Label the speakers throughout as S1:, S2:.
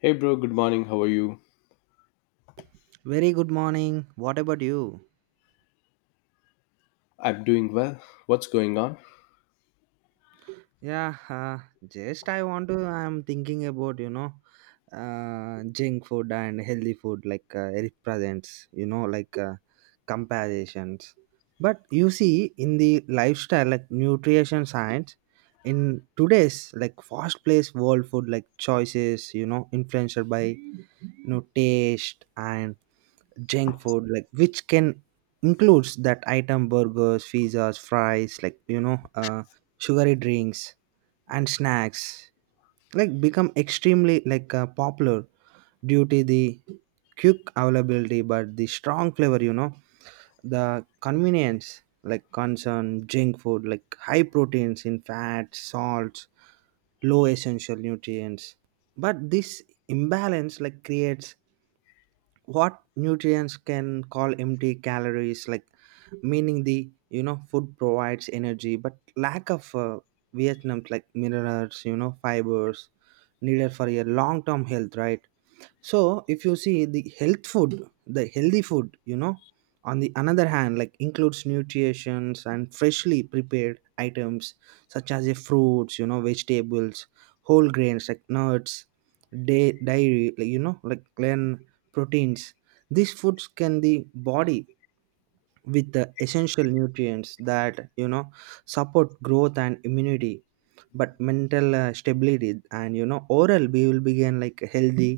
S1: Hey bro, good morning. How are you?
S2: Very good morning. What about you?
S1: I'm doing well. What's going on?
S2: Yeah, just I want to. I'm thinking about junk food and healthy food like it presents like comparisons. But you see, in the lifestyle like nutrition science, in today's like fast-paced world food like choices, influenced by taste and junk food like which can includes that item burgers pizzas fries like sugary drinks and snacks like become extremely like popular due to the quick availability but the strong flavor the convenience like concern junk food like high proteins in fat, salts low essential nutrients. But this imbalance like creates what nutrients can call empty calories like meaning the food provides energy but lack of vietnam's like minerals fibers needed for your long term health, right? So if you see the health food the healthy food on the another hand like includes nutrients and freshly prepared items such as the fruits vegetables whole grains like nuts day dairy like like then proteins. These foods can the body with the essential nutrients that support growth and immunity but mental stability and oral we will begin like healthy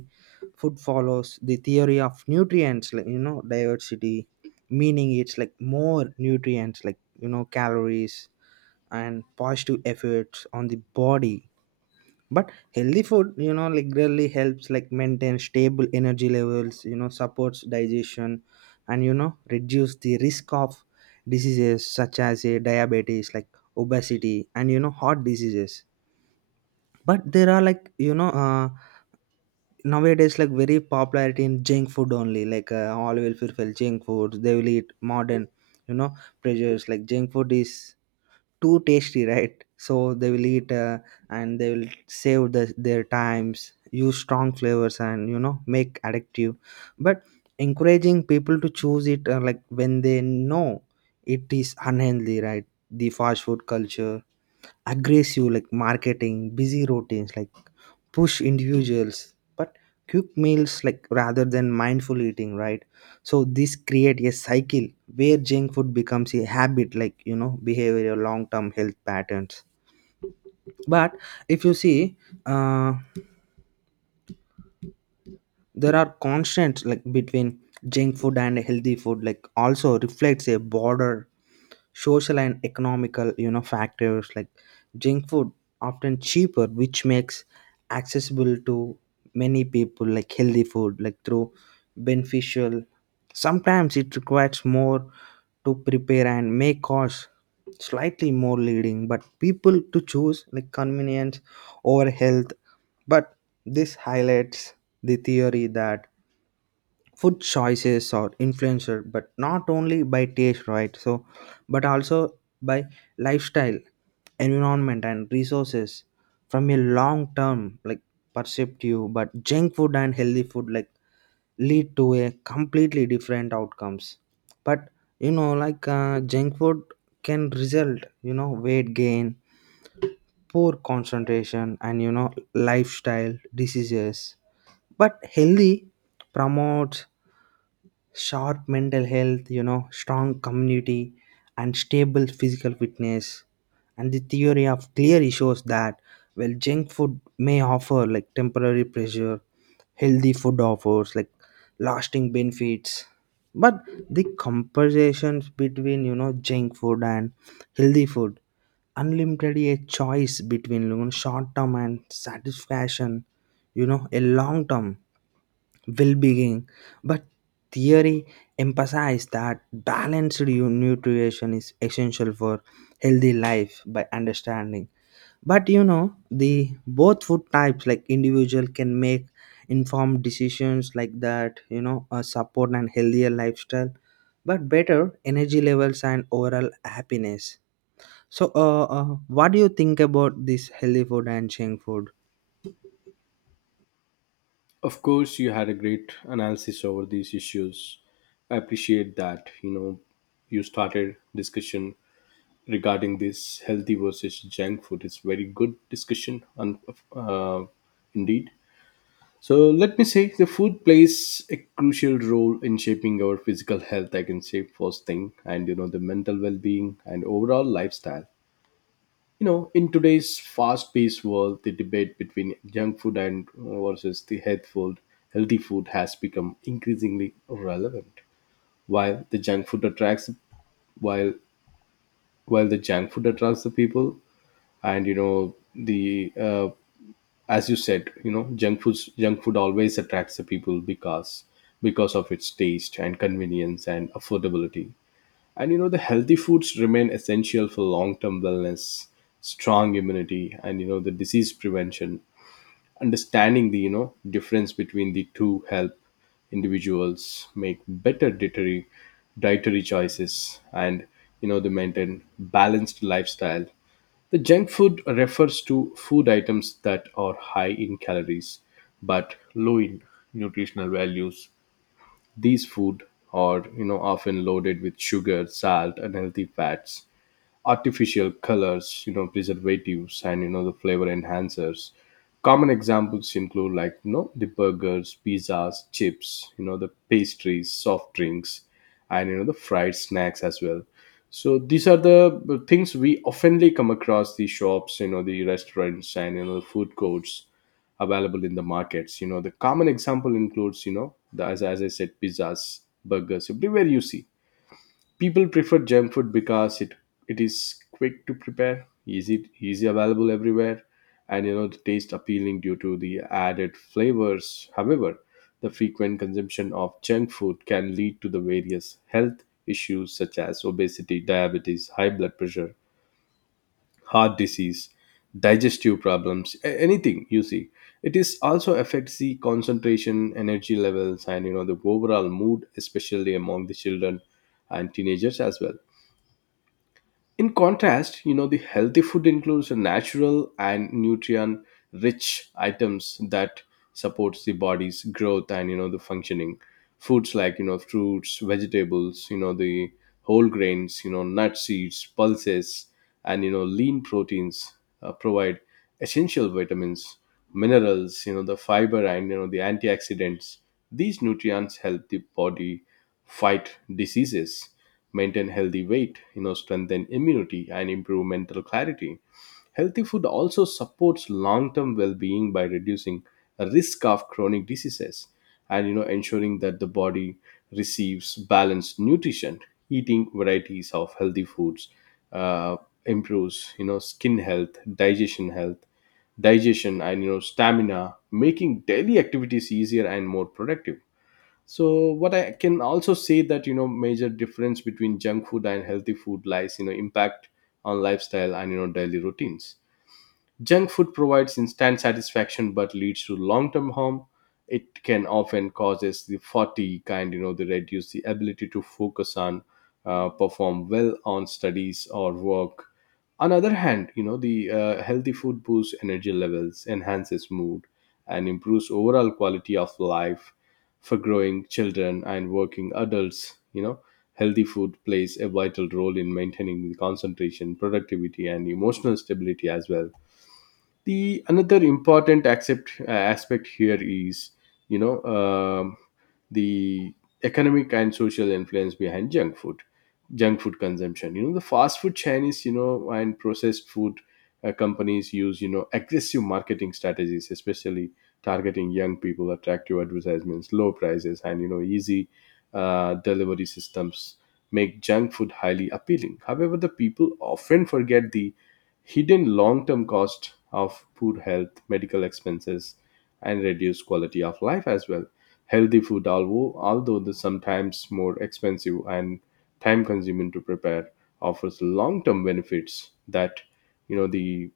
S2: food follows the theory of nutrients like diversity meaning it's like more nutrients like calories and positive effects on the body. But healthy food like really helps like maintain stable energy levels supports digestion and reduce the risk of diseases such as a diabetes like obesity and heart diseases. But there are like nowadays like very popularity in junk food only like all will fulfill junk foods they will eat modern you know pressures like junk food is too tasty, right? So they will eat and they will save the, their times use strong flavors and make addictive but encouraging people to choose it like when they know it is unhealthy, right? The fast food culture aggressive like marketing busy routines like push individuals but quick meals like rather than mindful eating, right? So this create a cycle where junk food becomes a habit like behavioral long term health patterns. But if you see uh, there are constants like between junk food and healthy food like also reflects a border social and economical factors like junk food often cheaper which makes accessible to many people like healthy food like through beneficial sometimes it requires more to prepare and may cost slightly more leading but people to choose like convenience over health. But this highlights the theory that food choices are influenced but not only by taste, right? So but also by lifestyle environment and resources from a long term like perspective but junk food and healthy food like lead to a completely different outcomes. But like junk food can result weight gain poor concentration and lifestyle diseases but healthy promotes sharp mental health, strong community, and stable physical fitness. And the theory of clearly shows that well, junk food may offer like temporary pressure, healthy food offers like lasting benefits. But the comparisons between junk food and healthy food, unlimited a choice between short term and satisfaction, a long term well being, but theory emphasized that balanced nutrition is essential for healthy life by understanding. But the both food types, like individual, can make informed decisions like that, support and healthier lifestyle, but better energy levels and overall happiness. So, what do you think about this healthy food and junk food?
S1: Of course, you had a great analysis over these issues. I appreciate that. You know, you started discussion regarding this healthy versus junk food. It's very good discussion, and uh, indeed. So let me say the food plays a crucial role in shaping our physical health. I can say first thing, and you know the mental well-being and overall lifestyle. You know, in today's fast-paced world, the debate between junk food and versus the healthy food has become increasingly relevant. while the junk food attracts while while the junk food attracts the people, and you know the as you said, you know, junk food always attracts the people because of its taste and convenience and affordability. And you know, the healthy foods remain essential for long term wellness, strong immunity, and you know, the disease prevention. Understanding the, you know, difference between the two help individuals make better dietary choices, and you know they maintain balanced lifestyle. The junk food refers to food items that are high in calories but low in nutritional values. These food are, you know, often loaded with sugar, salt, and healthy fats, artificial colors, you know, preservatives, and you know the flavor enhancers. Common examples include, like, you know, the burgers, pizzas, chips, you know, the pastries, soft drinks, and you know the fried snacks as well. So these are the things we oftenly come across, the shops, you know, the restaurants, and you know the food courts available in the markets. You know, the common example includes, you know as, I said, pizzas, burgers everywhere you see. People prefer junk food because it is quick to prepare, easy available everywhere, and you know the taste appealing due to the added flavors. However, the frequent consumption of junk food can lead to the various health issues such as obesity, diabetes, high blood pressure, heart disease, digestive problems, anything you see. It is also affects the concentration, energy levels, and you know the overall mood, especially among the children and teenagers as well. In contrast, you know, the healthy food includes a natural and nutrient rich items that supports the body's growth and you know the functioning. Foods like, you know, fruits, vegetables, you know, the whole grains, you know, nut seeds, pulses, and you know lean proteins provide essential vitamins, minerals, you know, the fiber, and you know the antioxidants. These nutrients help the body fight diseases, maintain healthy weight, you know, strengthen immunity and improve mental clarity. Healthy food also supports long-term well-being by reducing a risk of chronic diseases, and you know ensuring that the body receives balanced nutrition. Eating varieties of healthy foods uh, improves, you know, skin health, digestion health, digestion, and you know stamina, making daily activities easier and more productive. So what I can also say that, you know, major difference between junk food and healthy food lies, you know, impact on lifestyle and you know daily routines. Junk food provides instant satisfaction but leads to long-term harm. It can often causes the fatigue kind, you know, they reduce the ability to focus on, perform well on studies or work. On other hand, you know the healthy food boosts energy levels, enhances mood, and improves overall quality of life. For growing children and working adults, you know, healthy food plays a vital role in maintaining the concentration, productivity and emotional stability as well. The another important aspect here is, you know, the economic and social influence behind junk food. Junk food consumption, you know, the fast food chinese, you know, and processed food companies use, you know, aggressive marketing strategies, especially targeting young people, attractive advertisements, low prices, and you know easy delivery systems make junk food highly appealing. However, the people often forget the hidden long-term cost of poor health, medical expenses, and reduced quality of life as well. Healthy food, although the sometimes more expensive and time-consuming to prepare, offers long-term benefits that, you know, the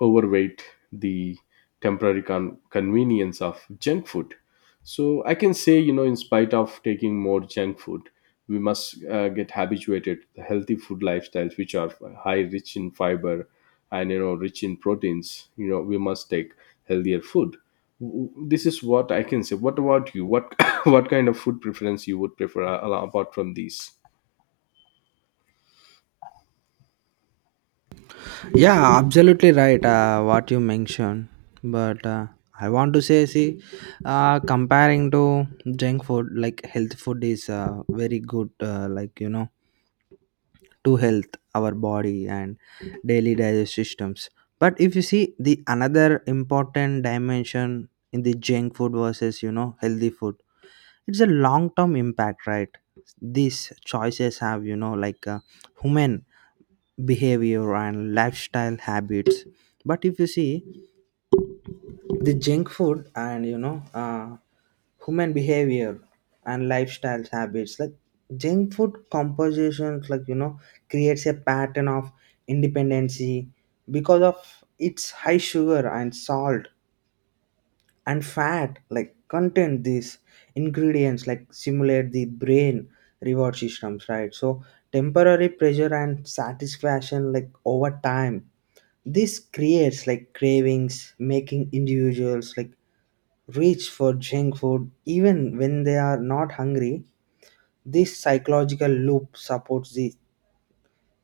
S1: overweight, the temporary convenience of junk food. So I can say, you know, in spite of taking more junk food, we must get habituated to healthy food lifestyles, which are high, rich in fiber, and you know rich in proteins. You know, we must take healthier food. This is what I can say. What about you? What what kind of food preference you would prefer, apart from these?
S2: Yeah, absolutely right. What you mentioned, but I want to say, see, comparing to junk food, like health food is very good, like to health, our body and daily digestive systems. But if you see the another important dimension in the junk food versus healthy food, it's a long term impact, right? These choices have like human behavior and lifestyle habits. But if you see the junk food and human behavior and lifestyle habits like junk food compositions like creates a pattern of independency because of its high sugar and salt and fat like contain these ingredients like simulate the brain reward systems, right? So temporary pressure and satisfaction like over time this creates like cravings making individuals like reach for junk food even when they are not hungry. This psychological loop supports the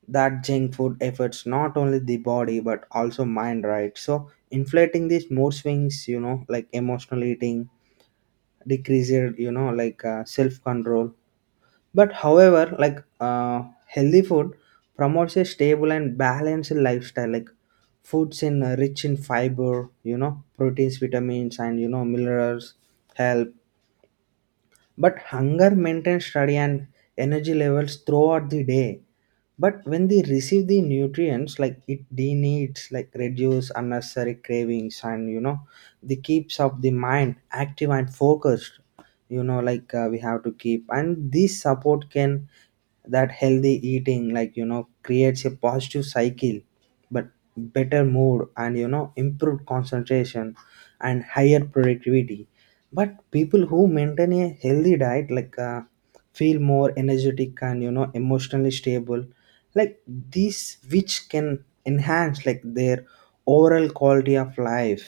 S2: that junk food efforts not only the body but also mind, right? So inflating these mood swings like emotional eating decrease your like self control. But however like healthy food promotes a stable and balanced lifestyle like foods in rich in fiber proteins vitamins and minerals help but hunger maintains study and energy levels throughout the day. But when they receive the nutrients like it they needs like reduce unnecessary cravings and the keeps of the mind active and focused like we have to keep and this support can that healthy eating like creates a positive cycle but better mood and improved concentration and higher productivity. But people who maintain a healthy diet like feel more energetic and emotionally stable like these which can enhance like their overall quality of life,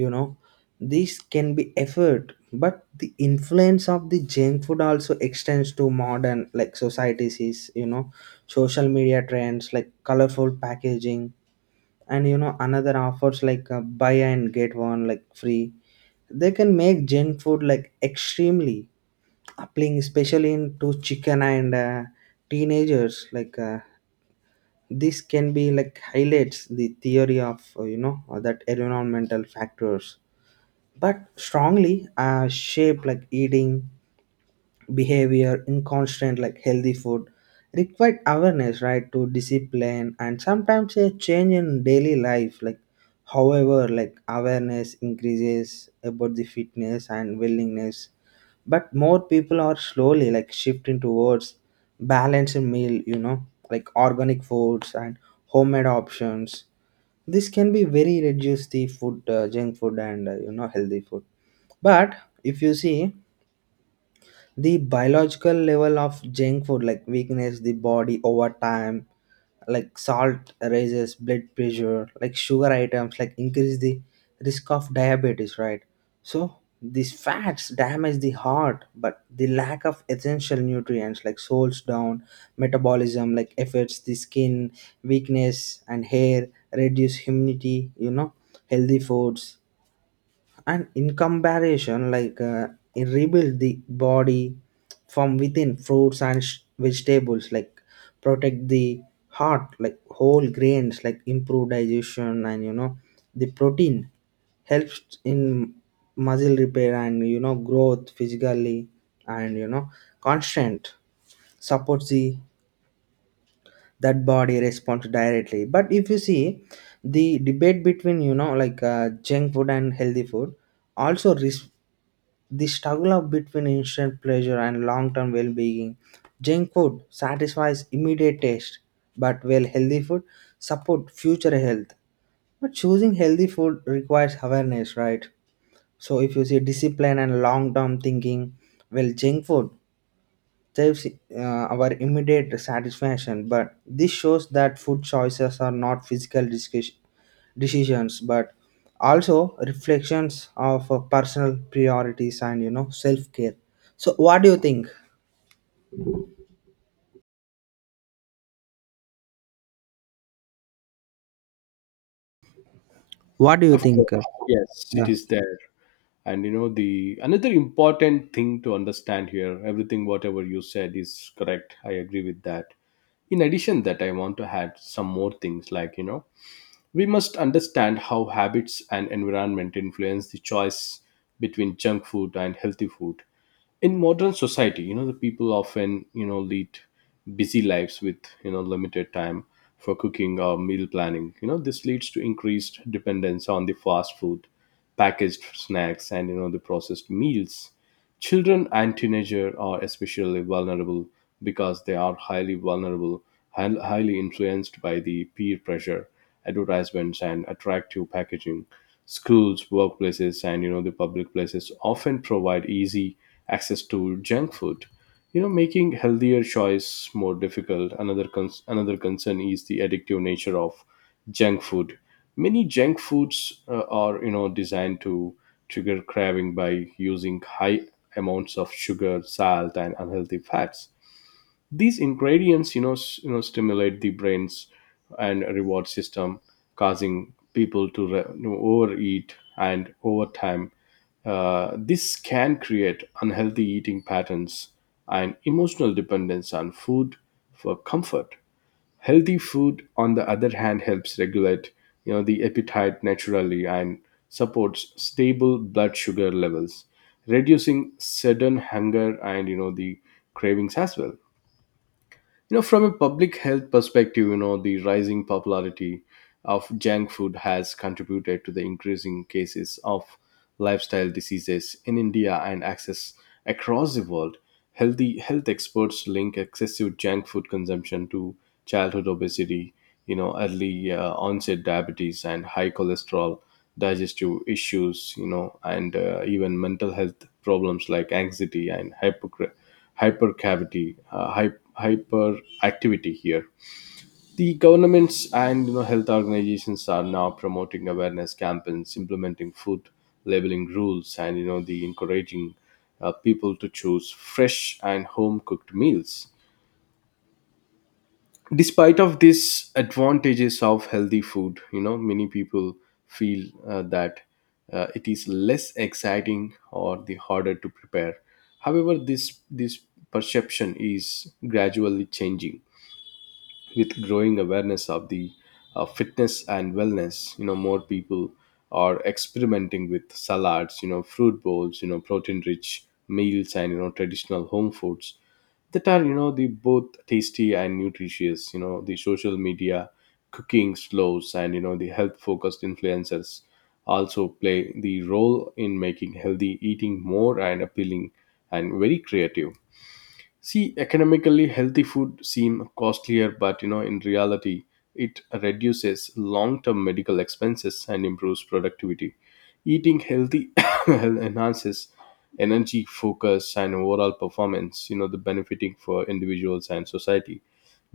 S2: you know these can be effort. But the influence of the junk food also extends to modern like societies is social media trends like colorful packaging and another offers like buy and get one like free they can make junk food like extremely appealing especially in to chicken and teenagers like this can be like highlights the theory of that environmental factors but strongly shape like eating behavior inconstant like healthy food required awareness, right? To discipline and sometimes a change in daily life like however like awareness increases about the fitness and willingness but more people are slowly like shifting towards balanced meal like organic foods and homemade options. This can be very reduce the food junk food and healthy food. But if you see the biological level of junk food like weakness the body over time like salt raises blood pressure like sugar items like increase the risk of diabetes, right? So these fats damage the heart but the lack of essential nutrients like slows down metabolism like affects the skin weakness and hair reduce immunity. Healthy foods and in comparison like it rebuild the body from within fruits and vegetables like protect the heart like whole grains like improve digestion and the protein helps in muscle repair and growth physically and constant supports the that body response directly. But if you see the debate between like junk food and healthy food also the struggle of between instant pleasure and long-term well-being, junk food satisfies immediate taste but well healthy food support future health. But choosing healthy food requires awareness, right? So if you see discipline and long-term thinking, well junk food saves our immediate satisfaction, but this shows that food choices are not physical decisions but also reflections of personal priorities and self-care. So what do you think what do you
S1: Of
S2: think?
S1: course, yes, it is there. And you know the another important thing to understand here, everything whatever you said is correct, I agree with that. In addition that, I want to add some more things, like, you know, we must understand how habits and environment influence the choice between junk food and healthy food. In modern society, you know, the people often, you know, lead busy lives with, you know, limited time for cooking or meal planning. You know, this leads to increased dependence on the fast food, packaged snacks, and you know the processed meals. Children and teenagers are especially vulnerable because they are highly vulnerable and highly influenced by the peer pressure, advertisements, and attractive packaging. Schools, workplaces, and you know the public places often provide easy access to junk food. You know, making healthier choice more difficult. Another concern is the addictive nature of junk food. Many junk foods are, you know, designed to trigger craving by using high amounts of sugar, salt, and unhealthy fats. These ingredients, you know, you know, stimulate the brain's and reward system, causing people to you know, overeat and over time. This can create unhealthy eating patterns and emotional dependence on food for comfort. Healthy food, on the other hand, helps regulate, you know, the appetite naturally and supports stable blood sugar levels, reducing sudden hunger and you know the cravings as well. You know, from a public health perspective, you know, the rising popularity of junk food has contributed to the increasing cases of lifestyle diseases in India and access across the world. Healthy health experts link excessive junk food consumption to childhood obesity, you know, early onset diabetes and high cholesterol, digestive issues, you know, and even mental health problems like anxiety and hyperactivity here. The governments and you know health organizations are now promoting awareness campaigns, implementing food labeling rules, and you know the encouraging people to choose fresh and home cooked meals. Despite of these advantages of healthy food, you know, many people feel that it is less exciting or the harder to prepare. However, this perception is gradually changing with growing awareness of the fitness and wellness. You know, more people are experimenting with salads, you know, fruit bowls, you know, protein rich meals, and you know traditional home foods that are, you know, the both tasty and nutritious. You know, the social media cooking slows and you know the health focused influencers also play the role in making healthy eating more and appealing and very creative. See, economically healthy food seem costlier, but you know, in reality, it reduces long-term medical expenses and improves productivity. Eating healthy enhances energy, focus, and overall performance. You know, the benefiting for individuals and society.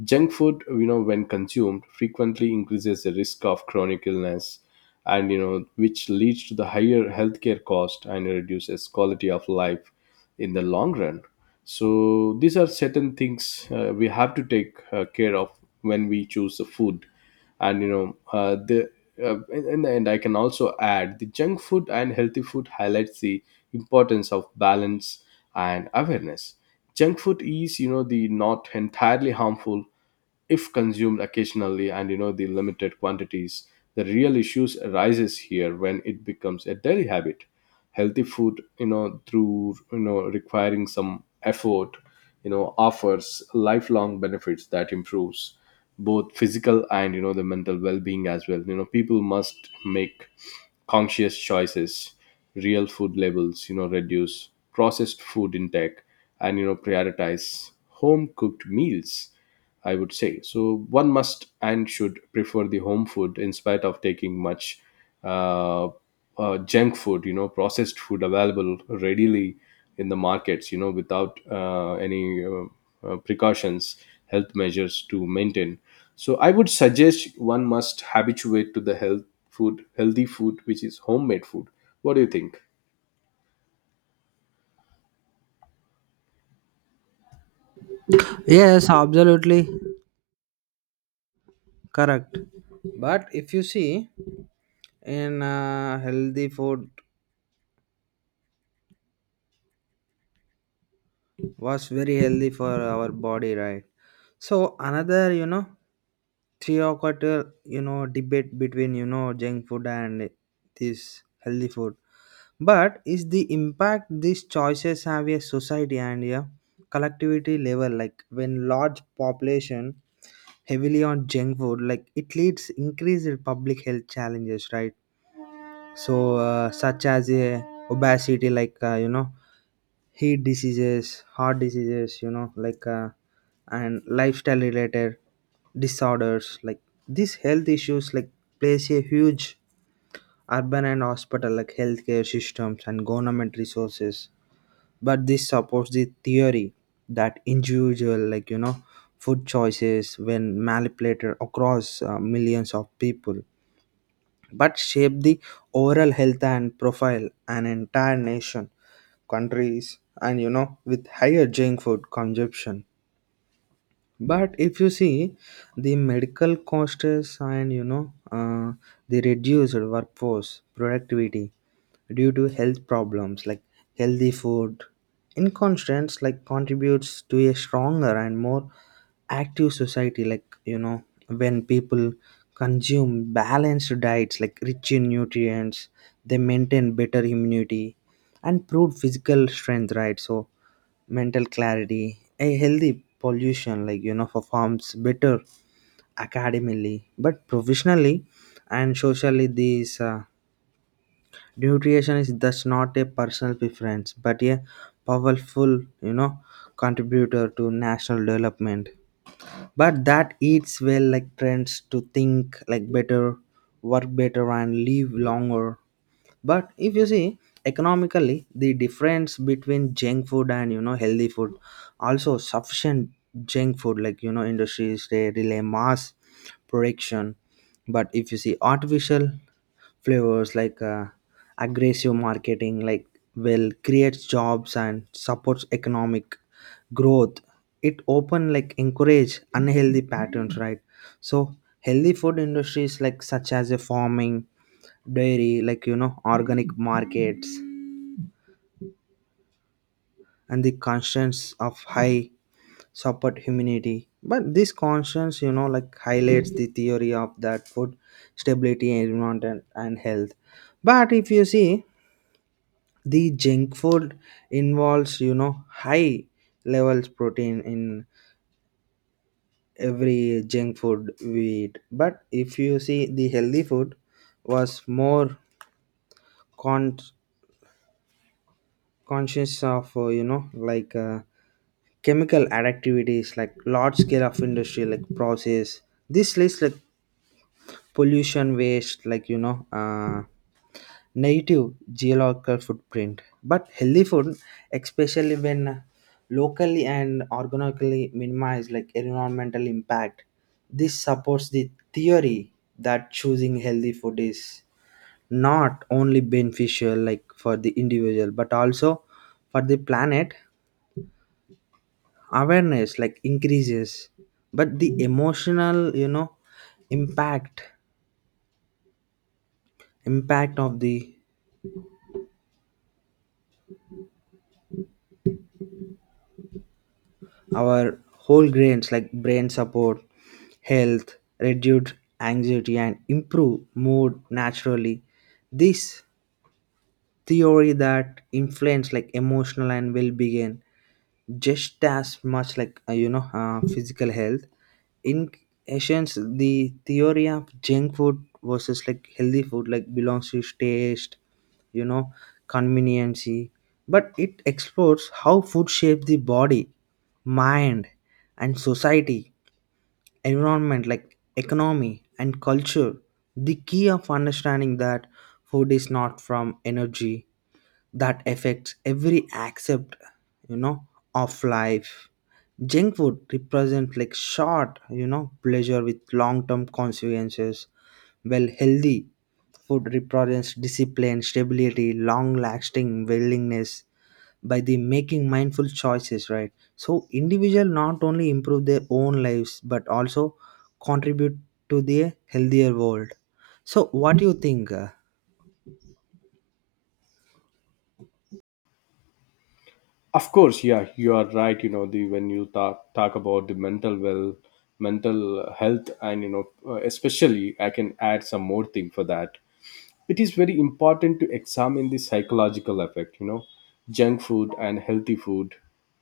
S1: Junk food, you know, when consumed frequently, increases the risk of chronic illness, and you know, which leads to the higher healthcare cost and reduces quality of life in the long run. So these are certain things we have to take care of when we choose the food, and you know, the in the end, I can also add the junk food and healthy food highlights the importance of balance and awareness. Junk food is, you know, the not entirely harmful if consumed occasionally and you know the limited quantities. The real issues arises here when it becomes a daily habit. Healthy food, you know, through, you know, requiring some effort, you know, offers lifelong benefits that improves both physical and you know the mental well-being as well. You know, people must make conscious choices, real food labels, you know, reduce processed food intake, and you know prioritize home cooked meals, I would say. So one must and should prefer the home food in spite of taking much, uh, junk food, you know, processed food available readily in the markets, you know, without any precautions, health measures to maintain. So I would suggest one must habituate to the health food, healthy food, which is homemade food. What do you think?
S2: Yes, absolutely correct. But if you see in healthy food was very healthy for our body, right? So another 3 o'clock debate between junk food and this healthy food but is the impact these choices have a society and a collectivity level like when large population heavily on junk food like it leads increased public health challenges, right? So such as a obesity like heat diseases, heart diseases, like and lifestyle related disorders. Like these health issues, like plays a huge urban and hospital like healthcare systems and government resources. But this supports the theory that individual, like food choices when manipulated across millions of people, but shape the overall health and profile an entire nation countries and with higher junk food consumption. But if you see the medical costs and the reduced workforce productivity due to health problems like healthy food in inconstance like contributes to a stronger and more active society like when people consume balanced diets like rich in nutrients they maintain better immunity and prove physical strength, right? So mental clarity, a healthy pollution, like, performs better academically, but professionally and socially, this nutrition is thus not a personal preference, but a powerful, contributor to national development. But that eats well, like, trends to think like better, work better, and live longer. But if you see economically the difference between junk food and healthy food also sufficient junk food like industries they rely mass production. But if you see artificial flavors like aggressive marketing like will creates jobs and supports economic growth it open like encourage unhealthy patterns, right? So healthy food industries like such as a farming dairy like organic markets and the constants of high support humidity but this constants like highlights the theory of that food stability environment and health. But if you see the junk food involves high levels protein in every junk food we eat. But if you see the healthy food was more con- conscious of like chemical activities like large scale of industry like process this leads like pollution waste like native geological footprint but healthy food especially when locally and organically minimize like environmental impact. This supports the theory that choosing healthy food is not only beneficial like for the individual but also for the planet awareness like increases but the emotional impact impact of the our whole grains like brain support health reduce anxiety and improve mood naturally. This theory that influence like emotional and well-being just as much like physical health. In essence the theory of junk food versus like healthy food like belongs to taste you know conveniency but it explores how food shapes the body mind and society environment like economy and culture the key of understanding that food is not from energy that affects every aspect you know of life. Junk food represents like short pleasure with long term consequences well healthy food represents discipline stability long lasting willingness by the making mindful choices, right? So individual not only improve their own lives but also contribute to the healthier world. So what do you think,
S1: Of course, yeah, you are right. You know, the when you talk about the mental well, mental health, and especially I can add some more thing for that. It is very important to examine the psychological effect, you know, junk food and healthy food.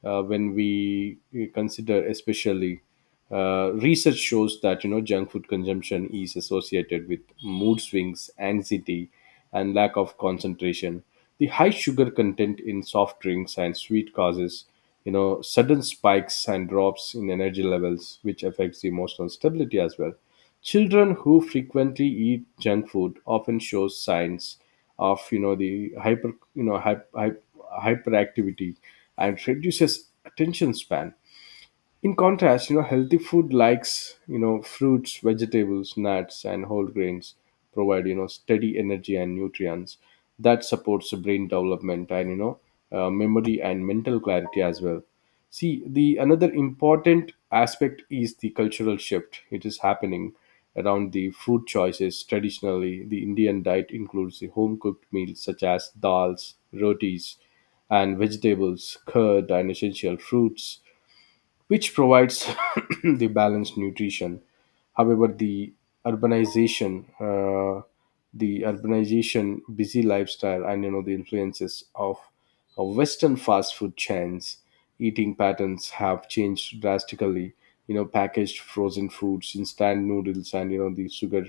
S1: When we consider, especially, research shows that, you know, junk food consumption is associated with mood swings, anxiety, and lack of concentration. The high sugar content in soft drinks and sweet causes, you know, sudden spikes and drops in energy levels, which affects the emotional stability as well. Children who frequently eat junk food often show signs of, you know the hyper you know hyp hyp hyperactivity and reduces attention span. In contrast, you know, healthy food likes, you know, fruits, vegetables, nuts, and whole grains provide, you know, steady energy and nutrients that supports the brain development and, memory and mental clarity as well. See, the another important aspect is the cultural shift. It is happening around the food choices. Traditionally, the Indian diet includes the home cooked meals such as dals, rotis, and vegetables, curd, and essential fruits, which provides the balanced nutrition. However, the urbanization, the urbanization, busy lifestyle, and you know the influences of Western fast food chains, eating patterns have changed drastically. You know, packaged frozen foods, instant noodles, and you know the sugar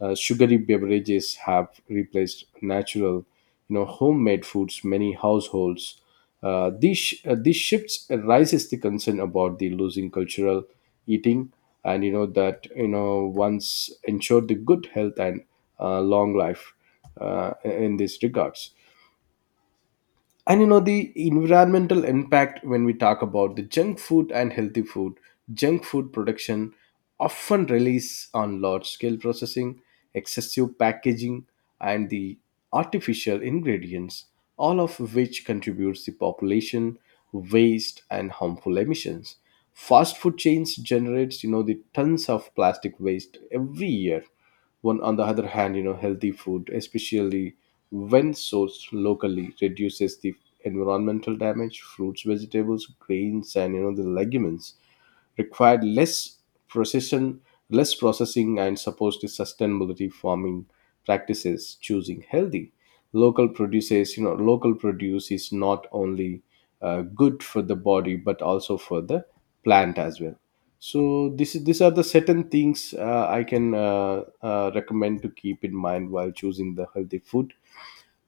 S1: uh, sugary beverages have replaced natural, you know, homemade foods many households. These shifts raises the concern about the losing cultural eating, and you know that, you know, once ensured the good health and long life in these regards. And you know, the environmental impact when we talk about the junk food and healthy food, junk food production often relies on large scale processing, excessive packaging, and the artificial ingredients, all of which contributes to population, waste, and harmful emissions. Fast food chains generates, you know, the tons of plastic waste every year. One, on the other hand, you know, healthy food, especially when sourced locally, reduces the environmental damage. Fruits, vegetables, grains, and you know the legumes required less precision, less processing, and supposed sustainability farming practices. Choosing healthy local produces, you know, local produce is not only good for the body but also for the plant as well. So this is these are the certain things I can recommend to keep in mind while choosing the healthy food.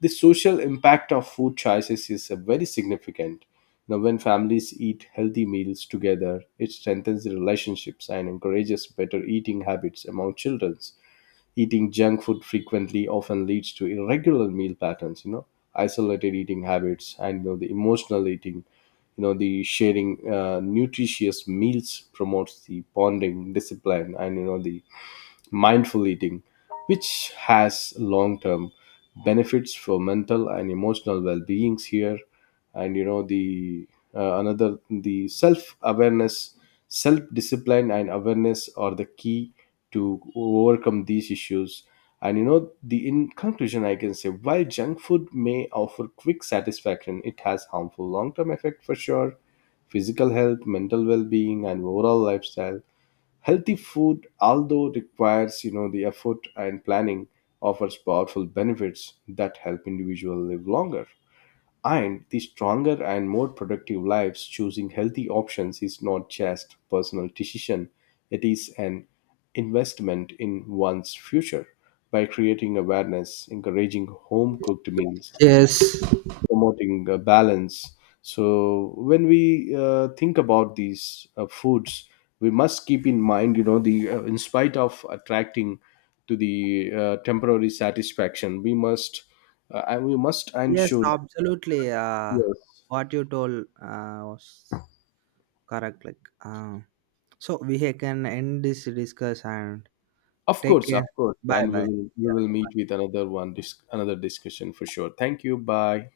S1: The social impact of food choices is very significant. You know, when families eat healthy meals together, it strengthens the relationships and encourages better eating habits among children. Eating junk food frequently often leads to irregular meal patterns, you know, isolated eating habits, and you know, the emotional eating. You know, the sharing nutritious meals promotes the bonding, discipline, and you know the mindful eating, which has long term benefits for mental and emotional well beings here. And you know, the another, the self awareness, self discipline, and awareness are the key to overcome these issues. And you know, the in conclusion, I can say while junk food may offer quick satisfaction, it has harmful long term effect for sure. Physical health, mental well being, and overall lifestyle. Healthy food, although requires you know the effort and planning, offers powerful benefits that help individuals live longer and the stronger and more productive lives. Choosing healthy options is not just personal decision; it is an investment in one's future. By creating awareness, encouraging home cooked meals,
S2: Yes,
S1: promoting balance. So when we think about these foods, we must keep in mind, you know, the in spite of attracting to the temporary satisfaction, we must and we must and
S2: Yes,
S1: should.
S2: absolutely. Uh,
S1: Yes,
S2: what you told was correct. Like, uh, so we can end this discuss and take
S1: of
S2: care.
S1: course,
S2: Bye
S1: and we
S2: bye.
S1: will we will meet with another one, another discussion for sure. Thank you. Bye.